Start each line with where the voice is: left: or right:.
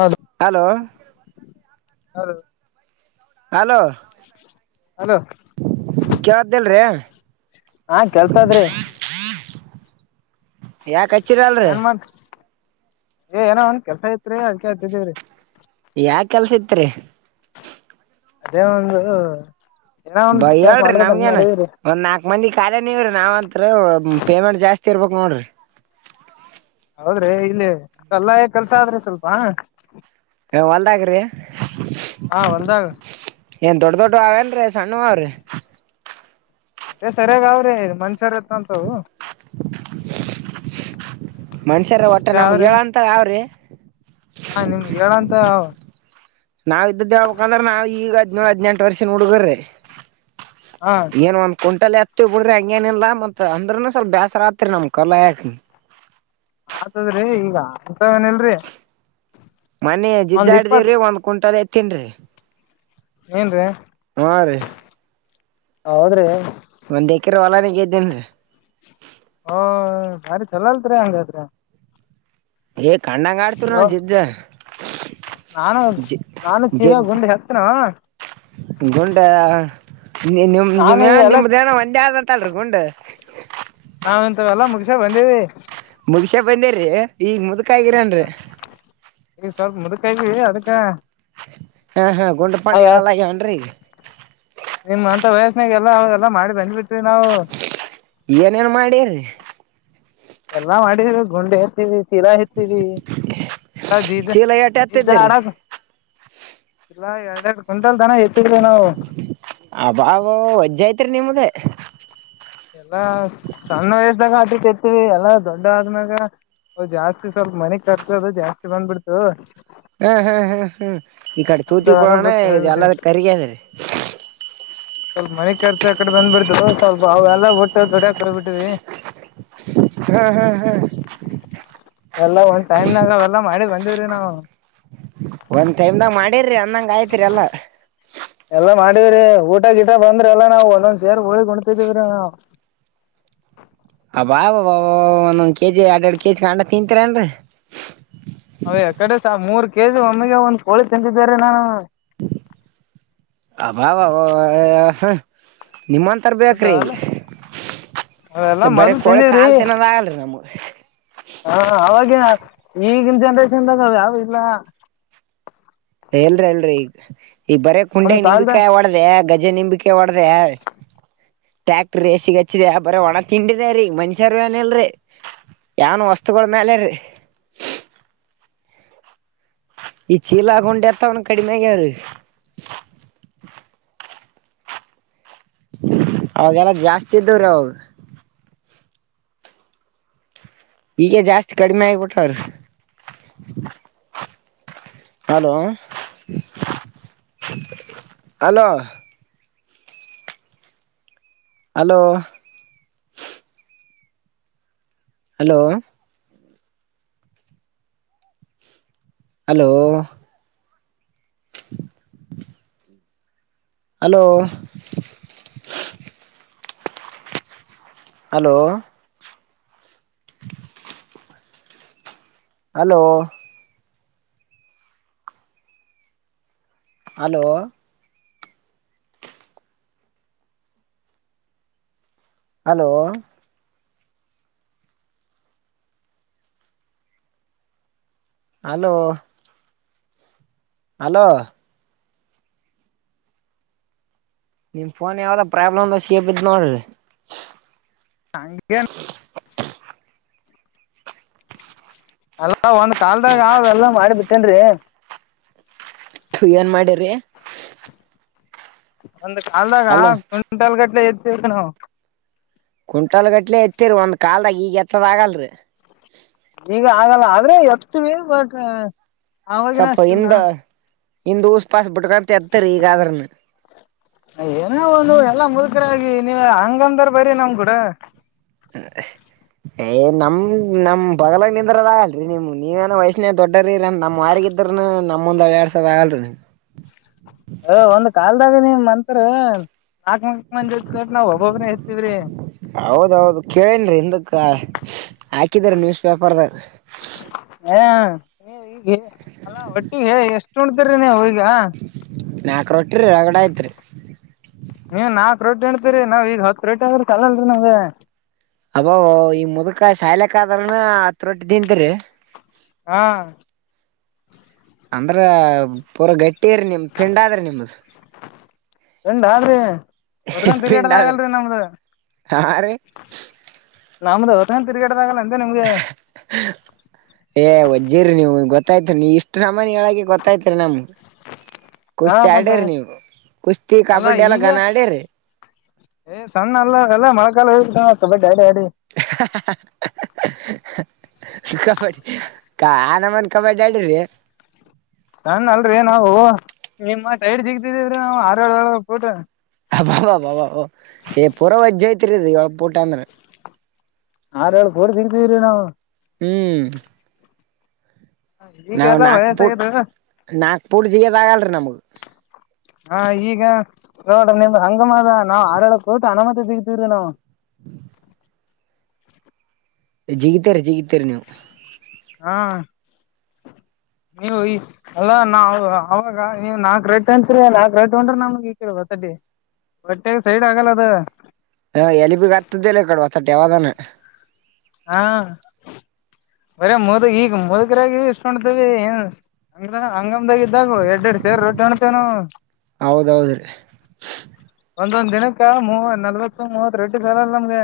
left: ಹೌದು
right: hello
left: [unintelligible]
right: hello
left: hello
right: ಕೇಳ್ದಲ್ರಿೀ
left: ಹಾ ಕೇಳುತದ್ರಿ
right: ಯಾಕ [unintelligible]
left: ಏನ್ ಮಾಡ್ ಏನೋ ಒಂದ ಕೆಲ್ಸ ಇತ್ರಿ ಅದಿಕ್ಕೆ ಹಚ್ಚಿದ್ದೀವ್ರೀ
right: ಯಾ ಕೆಲ್ಸ ಇತ್ರಿ.
left: ಅದೇ ಒಂದು ಏನೋ ಒಂದ್
right: ಬ
left: ಬಿಸ್ನೆಸ್
right: ಹೇಳ್ರಿ
left: ಮಾಡ್ಬೇಕಂತ
right: ನಮ್ಗೇನ್
left: ಮಾಡೀವ್ರಿ
right: ಒಂದ್ ನಾಕ್ ಮಂದಿ ಕಾಲಿನೆವ್ರೀ ನಾವಂತ್ರೂ ಪೇಮೆಂಟ್ ಜಾಸ್ತಿ ಇರ್ಬೇಕ್ ನೋಡ್ರಿ.
left: ಹೌದ್ರೆ ಇಲ್ಲಿ ಕಲ್ಲಾಗ ಕೆಲ್ಸ ಆದ್ರಿ ಸ್ವಲ್ಪ
right: ಏ ಹೊಲ್ದಗ್ರಿ
left: ಹೊಲ್ದಾಗ
right: ಏನ್ ದೊಡ್ಡ ದೊಡ್ಡ ಅವೇಲ್ರೀ ಸಣ್ಣುವವ್ರೀ
left: ಅಟ್ಟೇ ಸರಿಯಾಗ ಅವ್ರಿ ಮನ್ಷ್ಯರೆತ್ತಂತವು
right: ಮನ್ಷ್ಯರ ಒಟ್ಟ ನಮಗ್
left: ಅವ್ರಿ
right: ಏಳಂತಾವ್ ಆವ್ರಿ
left: ಹಾ ನಿಮ್ಗ್ ಹೇಳಂತ
right: ನಾವ್ ಇದ್ದದ್ದ ಹೇಳ್ಬೇಕ ಅಂದ್ರ ನಾವ್ ಈಗ ಹದ್ನೋಳ್ ಹದ್ನೆಂಟ ವರ್ಷದ್ ಹುಡುಗುರ್ರಿ.
left: ಹಾ.
right: ಕುಂಟಾಲ ಎತ್ತೀವ್ ಬುಡ್ರಿ ಹಂಗೇನಿಲ್ಲ ಮತ್ ಅಂದ್ರನು ಸ್ವಲ್ಪ ಬ್ಯಾಸರಾತ್ರಿ ನಮ್ಕಲ್ ಆಯಾಕ
left: ಆತದ್ರಿ ಈಗ ಅಂತವೇನಿಲ್ರಿ.
right: ಮನ ಜಿಜ್ಜಾಡ್ದೇವ್ರಿ ಒಂದ್ ಕುಂಟಾಲ್ ಎತ್ತೀನ್ರಿ
left: ಏನ್ರೀ.
right: ಹೂಂ ರೀ
left: ಹೌದ್ರಿ
right: ಒಂದ್ ಎಕರ್ ಹೊಲಾನ ಗೆದ್ದೇನ್ರೀ
left: ಹೋ ಬಾರಿ ಚುಲೋಲ್ತ್ರಿ ಹಂಗಾದ್ರ
right: ಏ ಕಣ್ಣಂಗ ಆಡ್ತಿವ್ರಿ ನಾವ್ ಜಿಜ್ಜ
left: ನಾನು
right: ಜಿ
left: ನಾನು ಚೀಲ
right: ಜಿದ್
left: ಗುಂಡಿ ಹತ್ತನ
right: ಗುಂಡ ನಿ ನಿಮ್
left: ನಾನು ಈ
right: ನಿಮ್ಮನ್ಯಾಗ
left: ಎಲ್ಲ
right: ನಿಮ್ದೇನ ಒಂದೆ ಆದಂತಲ್ರಿ ಗುಂಡ್
left: ನಾವಿಂತಾವೆಲ್ಲ ಮುಗಸೆ ಬಂದೇವಿ.
right: ಮುಗಸೇ ಬಂದೀರೀ ಈಗ ಮುದಕ್
left: ಹಾ ಈಗ ಸ್ವಲ್ಪ ಮುದ್ಕ ಆಗೀವಿ ಅದಕ್ಕ
right: ಹಾ ಹಾ ಗುಂಡ ಪಂಡ
left: ಅದ
right: ಏಳಲ್ಲಾಗ್ಯಾವೇನ್ರಿ ಈಗ
left: ಗೆಲ್ಲ ಅವೆಲ್ಲಾ ಮಾಡಿ ಬಂದ್ಬಿಟ್ವಿ ನಾವು
right: ಏನೇನ್ ಮಾಡಿರಿ
left: ಎಲ್ಲಾ ಮಾಡಿದ್ವಿ ಗುಂಡ ಎತ್ತಿವಿ ಚೀಲಾ ಎತ್ತಿದ್ವಿ ಜೀಜಾ
right: ಚೀಲ ಏಟ
left: ಜಿದ್ದ್ನ
right: ಎತ್ತಿದ್ರಿ
left: ಆಡಕ ಚೀಲಾ ಎರಡ್ ಎರಡು ಕ್ವಿಂಟಲ್ ದನ ಎತ್ತಿದ್ವಿ ನಾವು
right: ಅಬಾಬ ವಜ್ಜ ಐತ್ರಿ ನಿಮ್ದ
left: ಎಲ್ಲಾ ಸಣ್ಣ ವಯಸ್ದಾಗ ಆಟಾಟೆತ್ತಿವಿ ಎಲ್ಲಾ ದೊಡ್ಡ ಆದ್ಮ್ಯಾಗ ಹಾ ಜಾಸ್ತಿ ಸ್ವಲ್ಪ ಮನೆಗ್ ಖರ್ಚದು ಜಾಸ್ತಿ ಬಂದ್ಬಿಡ್ತು.
right: ಹ ಹ ಹ ಹ್ಮ ಈ ಕಡೆ ತೂತಿ
left: ಅಂತವೆಲ್ಲ
right: ಬರಣ
left: ಬಿಟ್ಟು
right: ಈಗ ಎಲ್ಲ
left: ಹೋಗ್ಬಿಟ್ಟಿವಿ
right: ಕರಿಗ್ಯದ
left: ಸ್ವಲ್ಪ ಮನೆ ಖರ್ಚು ಆ ಕಡೆ ಬಂದ್ಬಿಡ್ತು ಸ್ವಲ್ಪ ಅವಾಗೆಲ್ಲ ಬಿಟ್ಟ ದುಡ್ಯಾಕ್ಹೋಗ್ಬಿಟ್ವಿ
right: ಹಾ ಹಾ ಹ.
left: ಎಲ್ಲಾ ಒಂದ್ ಟೈಮ್ನಾಗ ಅವೆಲ್ಲಾ ಮಾಡಿ ಬಂದಿವ್ರಿ ನಾವು
right: ಒಂದ್ ಟೈಮ್ದಾಗ ಮಾಡಿರ್ರಿ ಅಂದಂಗ ಆಯ್ತ್ರಿ ಎಲ್ಲಾ
left: ಎಲ್ಲಾ ಮಾಡಿವ್ರೀ ಊಟ ಗಿಟ ಬಂದ್ರ ಎಲ್ಲ ನಾವು ಒಂದೊಂದ್ ಸೇರ್ ಹೋಗಿ ಉಣ್ತಿದ್ವಿ ರಿ ನಾವ್ [inaudible]
right: ಅಬಾಬಬಬಬಬ ಒಂದೊಂದ್ ಕೆಜಿ ಎರಡ್ ಎರಡು ಕೆಜಿ ಅಂಡ ತಿಂತಿರೇನ್ರೀ
left: ಅವ ಯಾ ಕಡೆ ಸಾ ಮೂರ್ ಕೆಜಿ ಒಮ್ಮೆಗೆ ಒಂದ್ ಕೋಳಿ ತಿಂತಿದ್ವಿ‌ ರೀ ನಾವ
right: ಅಬಾಬಬಬಬ ಹ ನಿಮ್ಮಂತರ್ ಬೇಕ್ರೀ
left: ಅಂತವಲ್ಲ ಅವೆಲ್ಲಾ ಮದ್ಲು ತಿಂದೇವ್ರಿ
right: ತಿನ್ನೋದಾಗಲ್ರಿ ನಮ್ಗ
left: [inaudible] ಹ ಅವಾಗೇನ ಈಗಿನ್ ಜನ್ರೇಷನ್ದಾಗ್ ಅವ್ಯಾವು ಇಲ್ಲ
right: ಎ ಇಲ್ರಿ ಇಲ್ರಿ ಈಗ್ ಈಗ್ ಬರೆ
left: ನಮ್
right: ಕುಂಡ್ಯಾಗ
left: ಕಾಲ್ದ
right: ನಿಂಬಿಕಾಯಿ ಒಡ್ದ್ಯಾ ಗಜ ನಿಂಬಿಕಾ ಒಡ್ದ್ಯಾ ಟ್ರ್ಯಾಕ್ಟರ್ ರೇಸಿಗೆ ಹಚ್ಚಿದ್ಯಾ ಬರೆ ಒಣ ತಿಂಡಿದೆ ರೀ ಮನ್ಷ್ಯರು ಏನ ಇಲ್ರಿ ಏನ್ ವಸ್ತುಗಳ ಮ್ಯಾ ಕಲರು
left: [inaudible]
right: ಈ ಚೀಲ ಆಗೊಂಡ ಎತ ಒನು ಕಡಿಮೆೆಗೆಾರ [inaudible] ಅವಾಗೆಲ್ಲ ಜಾಸ್ತಿ ಇದ್ದವ್ರ ಅವ ಈಗೆ ಜಾಸ್ತಿ ಕಡಿಮೆ ಆಗ್ಬಿಟವ್ರ [inaudible] hello [inaudible] hello hello hello hello [inaudible] hello hello hello hello hello hello hello ನಿಮ್ ಫೋನ್ ಯಾವ್ದ ಪ್ರಾಬ್ಲಮ್ಂದ ಸೇಪ್ ಇದ ನೋಡ್ರಿ
left: ಹೇ ಅಲ್ಲ ಒಂದ್ ಕಾಲ್ದಾಗ ಅವ ಎಲ್ಲ ಮಾಡಿ ಬಿಿತ್ತೇನ್ೀ
right: ಏನ್ ಮಾಡಿ್ರಿ
left: ಒಂದು್ ಕಾಲ್ದಾಗ ಕ್ವಿಂಟಲ್ ಗಟ್ಲೆ ಇರ್ತಿತಿ ನಾವು
right: ಕುಂಟಾಲ್ ಗಟ್ಲೆ ಎತ್ತೇರಿೀ ಒಂದ್ ಕಾಲ್ದಾಗ ಈಗ ಎತ್ತದ ಆಗಲ್ರಿ
left: ಈಗ ಆಗಲ್ಲ ಆದ್ರೆ ಎತ್ತು ವ
right: ಸ್ವಲ್ಪ ಹಿಂದ ಹಿಂದ ಊಸ್ ಪಾಸ್ ಬಿಟ್ಕಂತ ಎರ್ತ್ತರಿ ಈಗಾದ್ರನು
left: ಏನ ಒಂದು ಎಲ್ಲಾ ಮುದುಕರ ಆಗ ನೀವ ಹಂಗಂದಾರ ಬರಿ ನಮ್ ಕೂಡ
right: ಹ್ಮ ಏ್ ನಮ್ ನಮ್ ಬಗಲಗ್ ನಿಂದ್ರದ ಆಗಲ್ರಿ ನಿಮ್ ನೀವೇನೋ ವಯಸ್ಸನ ದೊಡ್ಡ್ರೀ ನಮ್ಮ್ರಿಗೆ ಇದ್ರ ನಮ್ಮೊಂದ ಎರಡ್ ಸಾವರ ಆಗಲ್ರಿ
left: [inaudible] ಒಂದ್ ಕಾಲ್ದಾಗ ನಿಮ ಮಂತ್ರ ದ ನಾವ್ ಒಬೊಬ್ನ ಇರ್ತತಿವ್ರೀ
right: ಹೌದೌದು ಕೇಳೇನ್ ರೀ ಎದಕ್ ಹಾಕಿದ್ರ ನ್ಯೂಸ್ ಪೇಪರ್ದಾಗ
left: ಹ ಈ ಅಲ್ಲ ಒಟ್ಟಿಗೆ ಎಷ್ಟು ಉಣತಿರಿ ನೀವು ಹ
right: ನಾಕ ಹೊಟ್ರರಿ ಹೊರಗಡೆ ಆಯ್ತ್ರಿ
left: ರೋಟ್ ಹಣ್ತಿರಿ ನಾವವು ಈಗ ಹೊತ್ ರೋಟ್ಟಿ ಅ ಆದ್ರೆ ಕಲ್ಲ್ರಿ ನಾವ್
right: ಅಬ ಈ ಮುದಕ ಶಾಯಿಲೆಕ್ ಆದ್ರನ ಹತ್ರ ರೊಟ್ಟ ತಿಂತರಿ
left: ಹಾ
right: ಅಂದ್ರ ಪೂರ ಗಟ್ಟಿರಿ ನಿಮ ಪಿಂಡಾದ್ರಿ ನಿಮ್ದ
left: ಎಂಡ ಅ ರೀ ಹೊದಕ
right: ಪಿಂಡ
left: ತಿರ್ಗಾಡದ
right: ಆದ್ರಿ
left: ಆಗಲ್ರಿ ನಮ್ದ
right: ಹಾ ರೀ
left: ನಮ್ದ ಹೊರ್ಕ ತಿರ್ಗಾ
right: ಏ ವಜ್ಜೀರರಿ ನೀವು ಗೊತ್ತ ಗೊತ್ತಾಯ್ತ ನೀ ಇಷ್ಟು ಸಾಮಾನನ್ಳಗೆ ಗೊತ್ತಾಯ್ತರಿ ನಮಗೆ
left: ಹಾ
right: ಕುಸ್ತಿ
left: ಮತ್ತ
right: ಆಡ್ಯ್ರಿ ನೀವು ಕುಸ್ತಿ ಕಬಡ್ಡಿ ಎಲ್ಲ ಘನ ಆಡ್ಯ್ರಿ
left: ಏನ್ ಸಣ್ಣ ಅಲ್ಲ ಎಲ್ಲ ಮಳೆ ಕಾಲ ಹೋಗ
right: ಸ ಕಬಡಿ ಕ ಆನಮನ್ ಕಬಡ್ಡಿ ಆಡ್ರಿ
left: ಸಣ್ಣ ಅಲ್ರರಿ ನಾವು ನಿಮ್ಮ ಟೈಡ್ ಸಿಗ್ತಿದೀವ್ರೀ ನಾ್ ಆರಳ ಪೂಟ
right: ಬಬಬಬ ಪೂರ ವಜ್ಜೋಯ್ತಿರದಳ ಪುಟ ಅಂದ್ರೆ
left: ಹ್ರ ಹೇಳ ಕೂಡಿ ಸಿಗತವ್ರೀ ನಾವು
right: ಹ್ಮ್ ನಾವವು
left: ಈಗೆಲ್ಲಾ
right: ನಾಕ್ಪೂರ್
left: ವಯಸ್ಸಾಗಿದ
right: ನಾಕ್ಪೂರ್ ಜಿಗದ ಆಗಲ್ರಿ ನಮಗ
left: ಹಾ ಈಗ ನೋಡ್ರ ನಿಮ್ದ ಹಂಗಮದ ನಾವ್ ಆಡಳ ಕೊಟ್ಟು ಅನುಮತ ದಗತಿವ್ರಿ ನಾವವು
right: ಹ್ಮ ಜಿಗಿತಾರ ಜಿಗಿತರಿ ನೀವು
left: ಹಾ ನೀವು ಈ ಅಲ್ಲ ನಾ ಅವಾಗ ನೀವ್ ನಾ ರೇಟ್ ಅತ್ರಿ ನಾ ರೇಟ್ ಹೊಂದ್ರ ನಮಗೆ ಈ ಕೇಳ ಗೊತ್ತ ಹೊಟ್ಟೆ ಸೈಡ್ ಆಗಲ್ಲ ಅದ
right: ಹ ಎಲಿಪಿಿಗೆ ಹತ್ತದಲ್ಲ ಇಕಡೆ ಹೊಸಟ್ಟ ಯಾವದಾನ
left: ಹಾ ಬರ ಮುದ ಈಗ ಮುದಗರಾಗಿ ಇಷ್ಟಕೊಂಡತವಿ ಏನ್ ಮುಂದಾಗ ಇದಿದ್ದಾಗ ಎಡ್ ಎರಡು ಸೇರಿ ರೊಟ್ಟಿ ಅಾಣತೇನು
right: ಹೌದೌದ್ರಿ
left: ಒಂದೊಂದ್ದಿನಕ್ಕ ಮೂವ ನಲ್ವತ್ತು ಮೂವತ್ ರಟ್ಟು ಸಾಲಲ್ ನಮ್ಗೆ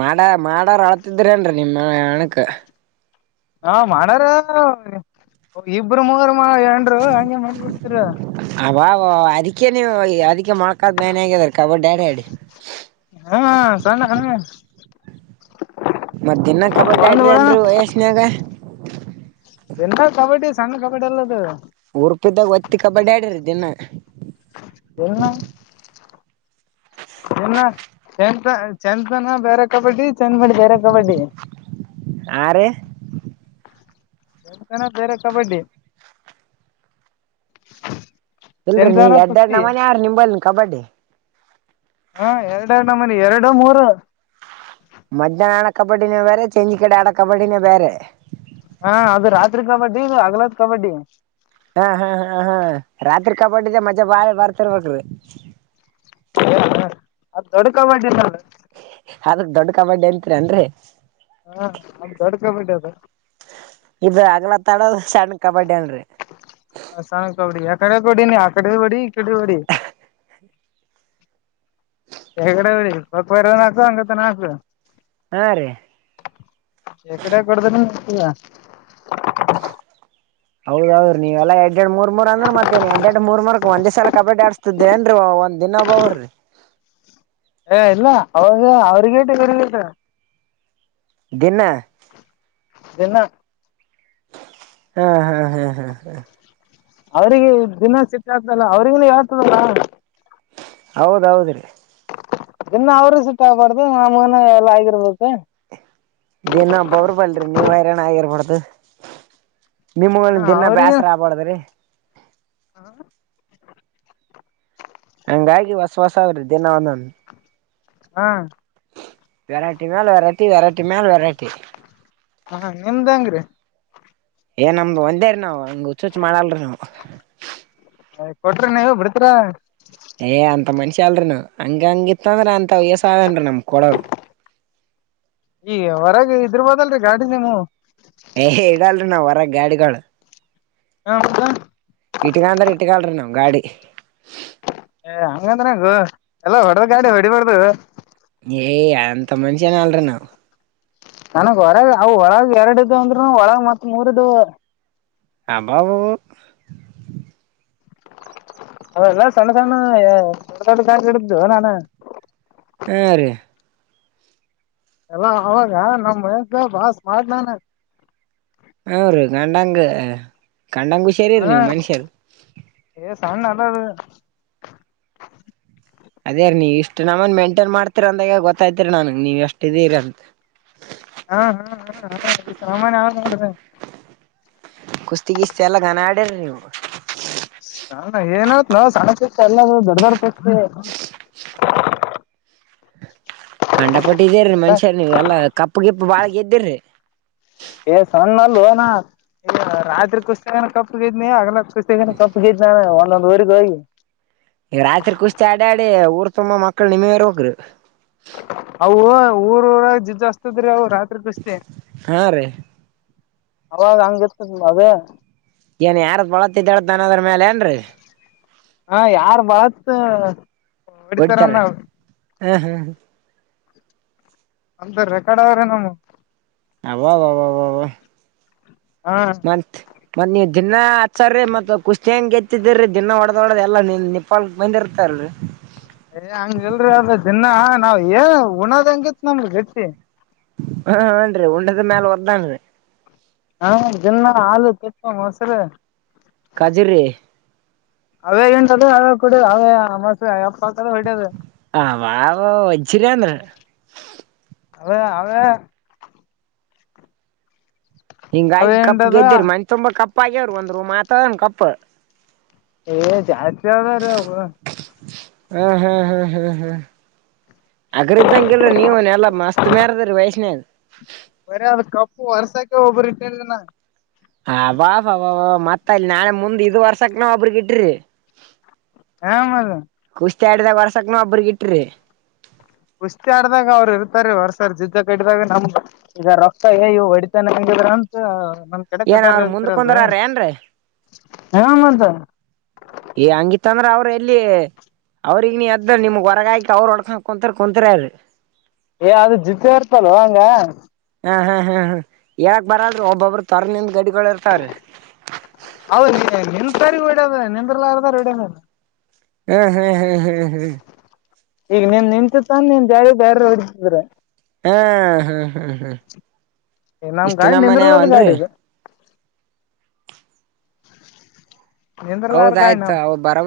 right: ಮಾಡ ಮಾಡಾರ ಆಳ್ತಿದ್ರೇನ್ರಿ ನಿಮ್ಮ ಹಣಕ್
left: ಹಾ ಮಾಡಾರ ಇಬರು ಮೂರು ನ್ರು ಹಗೆ ಮಾಡ ಬಿಟ್ಟತರ [unintelligible]
right: ಅವಾವ ಅದಕ್ಕೆ ನೀವು ಅದಕ್ಕೆ ಮೊಳಕಾದ ಮೇನೆ ಆಗದಾರೆ ಕಬಡ್ಡಿ ಆಡ್ಯಾಡಿ
left: ಹಾ ಸಣ ಹ
right: ಮತ್ತ ಇನ್ನ ಕಬಡ್ಡಿ ಆಡ್ರಿ ಅನ್ರಿ ವಯಸ್ನ್ಯಾಗ
left: ಎನ್ನ ಕಬಡ್ಡಿ ಸಂಣ್ಣ ಕಬಡ್ಡಿ ಎಲ್ಲದ
right: ರುಪಿದ್ದಾಗ ಒತ್ತಿ ಕಬಡ್ಡಿ ಆಡಿರ ದಿನ [unintelligible]
left: ಎ [unintelligible] ಇನ್ನ ಚಾಂಪ ಚಾಂಪಿಯನ್ ಬೇರೆ ಕಬಡ್ಡಿ ಚೆಂದ ಮಾಡಿದಾರ ಕಬಡ್ಡಿ
right: ಆ
left: ಬ ಬೇರೆ ಕಬಡ್ಡಿ ಚಂತನ ಕುಸ್ತಿ
right: [inaudible]
left: ಹಾ ಎರಡು ಎರಡು ಎರಡು ಮೂರ [unintelligible]
right: ಮಜ್ಯಾಹನ ಆಡೋ ಕಬಡ್ಡಿನೇ ಬೇರೆ ಚಂಜಿ ಕಡೆ ಆಡೋ ಕಬಡ್ಡಿನೇ ಬೇರೆ
left: ಹಾ ಅದು ರಾತ್ರಿ ಕಬಡ್ಡಿ ಇದು ಹಗ್ಲಾದ ಕಬಡ್ಡಿ
right: ಹಾ ಹಾ ಹಾ ಹಾ ರಾತ್ರಿ ಕಬಡ್ಡಿದೆ ಮಜ್ಜೆ ಬಾಳ ಬರ್ತಿರ್ಬೇಕ್ರೀ
left: ಹ ಅದ ತೊಡ್ಕ ಮಾಡಿಲ್ಲ
right: ಅದ್ರ ದೊಡ್ ಕಬಡ್ಡಿ ಅಂತರಿ ಅಂದ್ರೆ
left: ಹಾ ಅದು ದೊಡ್ ಕಬಿ ಅದ [unintelligible]
right: ತಡೋ ಸಣ್ಣ ಕಬಡ್ಡಿ ಅನ್ರಿ
left: ಅಸಾನ ಕಬಡಿ ಆ ಕಡೆ ಕೌಡಿ ನೀ ಆ ಕಡೆ ಬಡಿ ಇ ಕಡೆ ಬಡಿ [unintelligible] ಹೆಗಡೆ ಅವ ಪಕ್ವರ ನಕ ಅಂಗ ನಾಕ
right: ಹಾ ರೀ
left: ಶಕಡೆ ಕಡದನೆತಾ [unintelligible] [inaudible]
right: ಹೌದೌ್ರ್ ನೀವವೆಲ್ಲ ಎಡ್ ಎರಡು ಮೂರ್ ಮೂರಂದ್ರ ಮತ್ತೇನ್ ಎಡ್ ಎರಡ್ ಮೂರ್ ಮೂರಕ್ ಒಂದೇ ಸಲ ಕಬಡ್ಡಿ ಆಡ್ಸ್ತಿದ್ದೆ ಅನ್ರ ಒ [unintelligible] ದಿನ ಬಹರ್ರಿ [unintelligible]
left: ಏ ಇಲ್ಲ ಅವಾಗ ಅವ್ರಗೇಟ ಇ್ರಗೇಟ [unintelligible]
right: ದನ್ನ [unintelligible]
left: ಇದನ್ನ
right: ಹಾ ಹಾ ಹಾ ಹಾ ಹ
left: ಅವ್ರಿಗೆ ದಿನ ಸಿಟ್ಟ ಆಗ್ತಲ್ಲ ಅವ್ರಗನ ಆಗ್ತದಲ್ಲ [unintelligible]
right: ಹೌದೌದ್ರೀ
left: ಇನ್ನು ಅವ್ರೂ ಸುಟ್ಟಾಗಬಾರ್ದು ನಮಗನ ಎಲ್ಲ ಆಗಿರ್ಬೇಕು
right: ಇದೇನು ಹಬ್ಬ ಅವ್ರ ಬಲ್ರರಿ ನೀವ ಹೈರಾಣ ಆಗಿರ್ಬಡ್ದು ನಿಮ್ಮ
left: ಹ
right: ದಿನ
left: ಅವ್ರಿಗೆ
right: ಬೇಾಸರ ಆಬಾಾರ್ದ್ರಿ [unintelligible] ಹಂಗಾಗಿ ಹೊಸ ಹೊಸ ಅವ್ರಿ ದಿನ ಒಂದನ್
left: ಹಾ
right: ವೆರೈಟಿ ಮೇಲೆ ವೆರೈಟಿ ವೆರೈಟಿ ಮ್ಯಾಲ ವೆರೈಟಿ
left: ಹಾ ನಿಮ್ದಂಗ್ರೀ
right: ಏ ನಮ್ದು ಒಂದೇರಿೀ ನಾವ್ ಹಿಂಗ್ ಹುಚ್ಚುಚ್ಚ ಮಾಡಲ್ರಿ ನಾವ
left: ನಯ ಕೊಟ್ರಿ ನೀವ ಬಿಡ್ತೀರ
right: ಏ್ ಅಂತ ಮನಷಿ ಅಲ್ಲರಿ ನವು ಹಂಗ ಹಂಗಿತ್ತಂದ್ರೀ ಅಂತ ಅಸದನ್ೀ ನಮ್ ಕೊೂಡ
left: ಈಗ ಹೊರಗೆ ಇದ್ರಬೋದಲ್ರರಿ ಗಾಡಿಿನ ನೀವು
right: ಏ ಇಡಲ್ರಿ ನಾವ್ ಗಾಡಿಗಳು
left: ಹಾ ಹೌದಾ
right: ವೀಟ್ಟ ಕಾಂಂತ್ರ ಇಟ್ಟ ಕಾಳ್ರ ನವು ಗಾಡಿ
left: ಹಂಗಂದ ನಂಗು ಎಲ್ಲ ಹೊಡೆದ ಗಾಡಿ ಹೊಡಿಬಾರ್ದು
right: ಏಯ್ ಎಂತ ಮಷ ಅನ ಅಲ್ಲರಿ ನಾವು
left: ನನಗ್ ಹೊರಗ ಅವು ಒಳಗ ಎರಡದು ಅಂದ್ರರು ಒಳಗ ಮತ್ ಮೂರ್ದು
right: ಹಬಬು
left: ಅವಲ್ಲ ಸಣ್ಣ ಸಣ್ಣ ಸ ಇಡ್ದ ನಾನು
right: ಹಾ ರೀ
left: ಎಲ್ಲ ಅವಾಗ ನಮ್ ಮಗ ಬಾಸ್ ಮಾಡ್ಲಾನ
right: ಹ್ರೀ ಗಂಡಂಗ ಗಂಡಂಗ ಹುಷಾರಿರಿ ನೀವು ಮನ್ಷ್ಯಲ್
left: ಸಣ ನಲ್ಲ
right: ಅದೇೀ ನೀವ್ ಇಷ್ಟ್ ನಮ್ಮನ್ ಮೇಂಟೈನ್ ಮಾಡ್ತಿೀರ ಅಂದಾಗ ಗೊತ್ತಾಯ್ತಿರಿ ನಾನ್ ನೀವ್ ಎಷ್ಟ ಇದೀರ ಅಂತ
left: ಹಾ ಹ್ಮ ಹ್ಮ ಹಾ ಈ ಸಾಮಾನ್ಯ ಆಗ್ ನಡಿದೆ
right: ಕುಸ್ತಿ ಕ್ತಿ ಎಲ್ಲ ಘನ ಆಡ್ರಿ ನೀವು
left: ಸ ಏನಯತ್ ನಾವ ಸಣ ಎಲ್ಲ ದಡ್ ಬರ್
right: ಕಂಡ ಪಟ್ಟಿದೀರರಿ
left: ಎಲ್ಲ
right: ಮನುಷ್ಯರ್ ನೀ್ ಎಲ್ಲಾ ಕಪ್ಪು ಗಿಪ್ಪು ಬಾಳ ಗೆದ್ದಿರ್ರಿ
left: ಏ ಸಣ್ಣ ಅಲ್ಲನಾ ರಾತ್ರಿ ಕುುಸ್ತಿನ ಕಪ್ಪುಗಿದ್ನಿ ಹಗ್ಲ ಕುಸ್ತಿ ಕಪ್ಪುಗಿದನಿ ಒಂದೊಂದು [unintelligible]
right: ಈಗ ರಾತ್ರಿ ಕುಸ್ತಿ ಆಡ ಆಡಿ ಊರ್ ತುಂಬಾ ಮಕ್ಕಳು ನಿಮಗ [unintelligible]
left: ಅ ಊರ ಊರಾಗ ಜಿಜ್ಸ್ತದ್ರೀ ಅವ
right: ಹಾ ರೀ
left: ಅವಾಗ ಹಂಗಿರ್ತದ ಅದ
right: ಏನ್ ಯಾರ ಬಳತ್ತೇಳ್ತಾನ ಅದ್ರ ಮೇಲೆ ಏನ್ರರಿ
left: ಹ ಯಾರ್ ಬಾತ್ ಹೊಡಿತಾರ ನ್
right: ಹ್ಮ್ ಹ್ಮ್ ಹ
left: ಅಂತ ರೆಕಾರ್ಡ್ ಅವ್ರೆ ನಮ್ಮ
right: ಅಬಬ
left: ಹಾ
right: ಮತ್ ಮತ್ತ್ ನೀವ್ ದಿನಾ ಹತ್ಸರರಿ ಮತ್ ಕುಸ್ತಿ ಹಂಗ ಎತ್ತಿದಿರಿ ದಿನ ಒಡೆದ ಹೊಡದ ಎಲ್ಲ ನಿಪಾ ಬಂದೆ ಇರ್ತಾರಲ್ರಿ
left: ಏ ಹಂಗಲ್ರಿ ಅದ ದಿನ ನಾವ್ ಏ ಉಣದ್ ಹಂಗತ್ ನಮ್ಗ ಗಟ್ಟಿ
right: ಹ ಹನ್ರಿ ಉಂಡದ ಮ್ಯಾಲ ಒದ್ದನ್ರಿ
left: ಹಾ ಜನ್ನ ಆಲು ಅವರ ತುಪ್ಪ ಮೊಸರು
right: ಕಜರ್ರಿ
left: ಅವೇ ಎಂಟದ ಅವೇ ಕುಡದು ಅವೇ ಮಸ್ [unintelligible] ಹಾಕದ ಹೊಡ್ಯದು
right: ಕಿರೇಂದ್ರ
left: ಅವೆ ಅವೇ ಅವೇ
right: ಹಿಂಗಾಗಿ ಕಪ್ಪು
left: ಎಂಡದ
right: ಗೆದ್ದೇರರಿ ಮನ್ ತುಂಬ ಕಪ್ಪ ಆಗ್ಯವ್ರಿ ಒಂದ್ರು ಮಾತ್ದನ್ ಕಪ್ಪ
left: ಏ ಜಾಸ್ತಿ ಯದಾರ ಅವೋಗ
right: ಹಾ ಹಾ ಹಾ ಹಾ ಹಾ ಅಗ್ರಿದ್ದಂಗ ಇಲ್ ನೀವನ್ ಎಲ್ಲಾ ಮಸ್ತ್ ಮ್ಯಾರದರಿ ವಯಸ್ಸಿನಾಗ
left: ಬರಿ ಅ ಕಪ್ಪು ವರ್ಸಕ್ಕೆ ಒಬ್ಬರುರಿ ಇಟ್ಟನಾ
right: [unintelligible] ಮತ್ತ ಇಲ್ಲಿ ನಾಳೆ ಮುಂದೆ ಇದು ವರ್ಷಕ್ಕೆನ ಒಬ್ಬರು ಇಟ್ಟಿರಿ
left: ಹಾ ಮಾಡ
right: ಡ್ದೇ ವರ್ಷಕ್ಕನುೂ ಒಬ್ಬ್ರಗ ಇಟ್ರಿ
left: ಕುಷತಿ ಆಡ್ದಾಗ ಅವ್ರು ಇರ್ತಾರೆ ಹೊರ್ಸರ್ ಜುದ್ದ ಕಟ್ಟ್ದಾಗ ನಮ್ ಈಗ ರೊಕ್ಕ ಇವು ಹೊಡಿತಾನ ಕ [unintelligible] ನಮ್ ಕಡೆ
right: ಏನ್
left: ಕಟ್ಟಾರ
right: ಅವ್ರ ಮುಂದಕ್
left: ಇರ್ತೀರಲ್ರಿ
right: ಕುಂದರಾರ ಏನ್ರೀ
left: ಆಮಂತ
right: ಈ ಹಂಗಿತ್ತ ಅಂದ್ರ ಅವ್ರ ಎಲ್ಲಿ ಅವ್ರಗ್ ನೀ ಅದ್ದ ನಿಮಗ್ ಹೊರಗಾಕಿ ಅವ್ರರು ಹೊಡ್ಕೊಂಡ ಕುಂತರ್ ಕುಂತರರಿ
left: ಏ ಅದ ಜಿದ್ದೆ ಇರ್ತಲ್ವಾ ಹಂಗ
right: ಹ ಹಾ ಹಾ ಹಾ ಹೇಳಕ್ ಬರ್ರೆ ಒಬ್ಬೊಬ್ರು ತೊರೆದು ನಿಂತುಕೊಂಡಿರುತ್ತಾರೆ ಗಡಿ
left: ಅವದು ನಿಂತಾರಿಗೆ ವಿಡ್ದ ನತ್ರಲ್ಲಾರದಾರ ವಿಡ
right: ಹ್ಮ ಹಾ ಹಾ ಹಾ ಹ
left: ಈಗ ನಿನ್ ನಿಂತ ತಾನ ನಿನ್ ದಾಳಿ ದಾರ ಹೊದ್ರ
right: ಹ್ಮ್ ಹ್ಮ್ ಹ್ಮ್ ಹ್ಮ್
left: ನಮ್
right: ಇಷ್ಟ
left: ಗಾಡಿ
right: ನಮ್ಮನ್
left: ನಿಂದ್ರಲಾರ
right: ಯಾವನ್ರಿೀ
left: ಗಾಡಿ ಇದು ನಿಂದ್ರಲಾರ
right: ಹೌದ
left: ಗಾಡಿ
right: ಆಯ್ತು
left: ನಮ್ದು
right: ಬರಬರಿ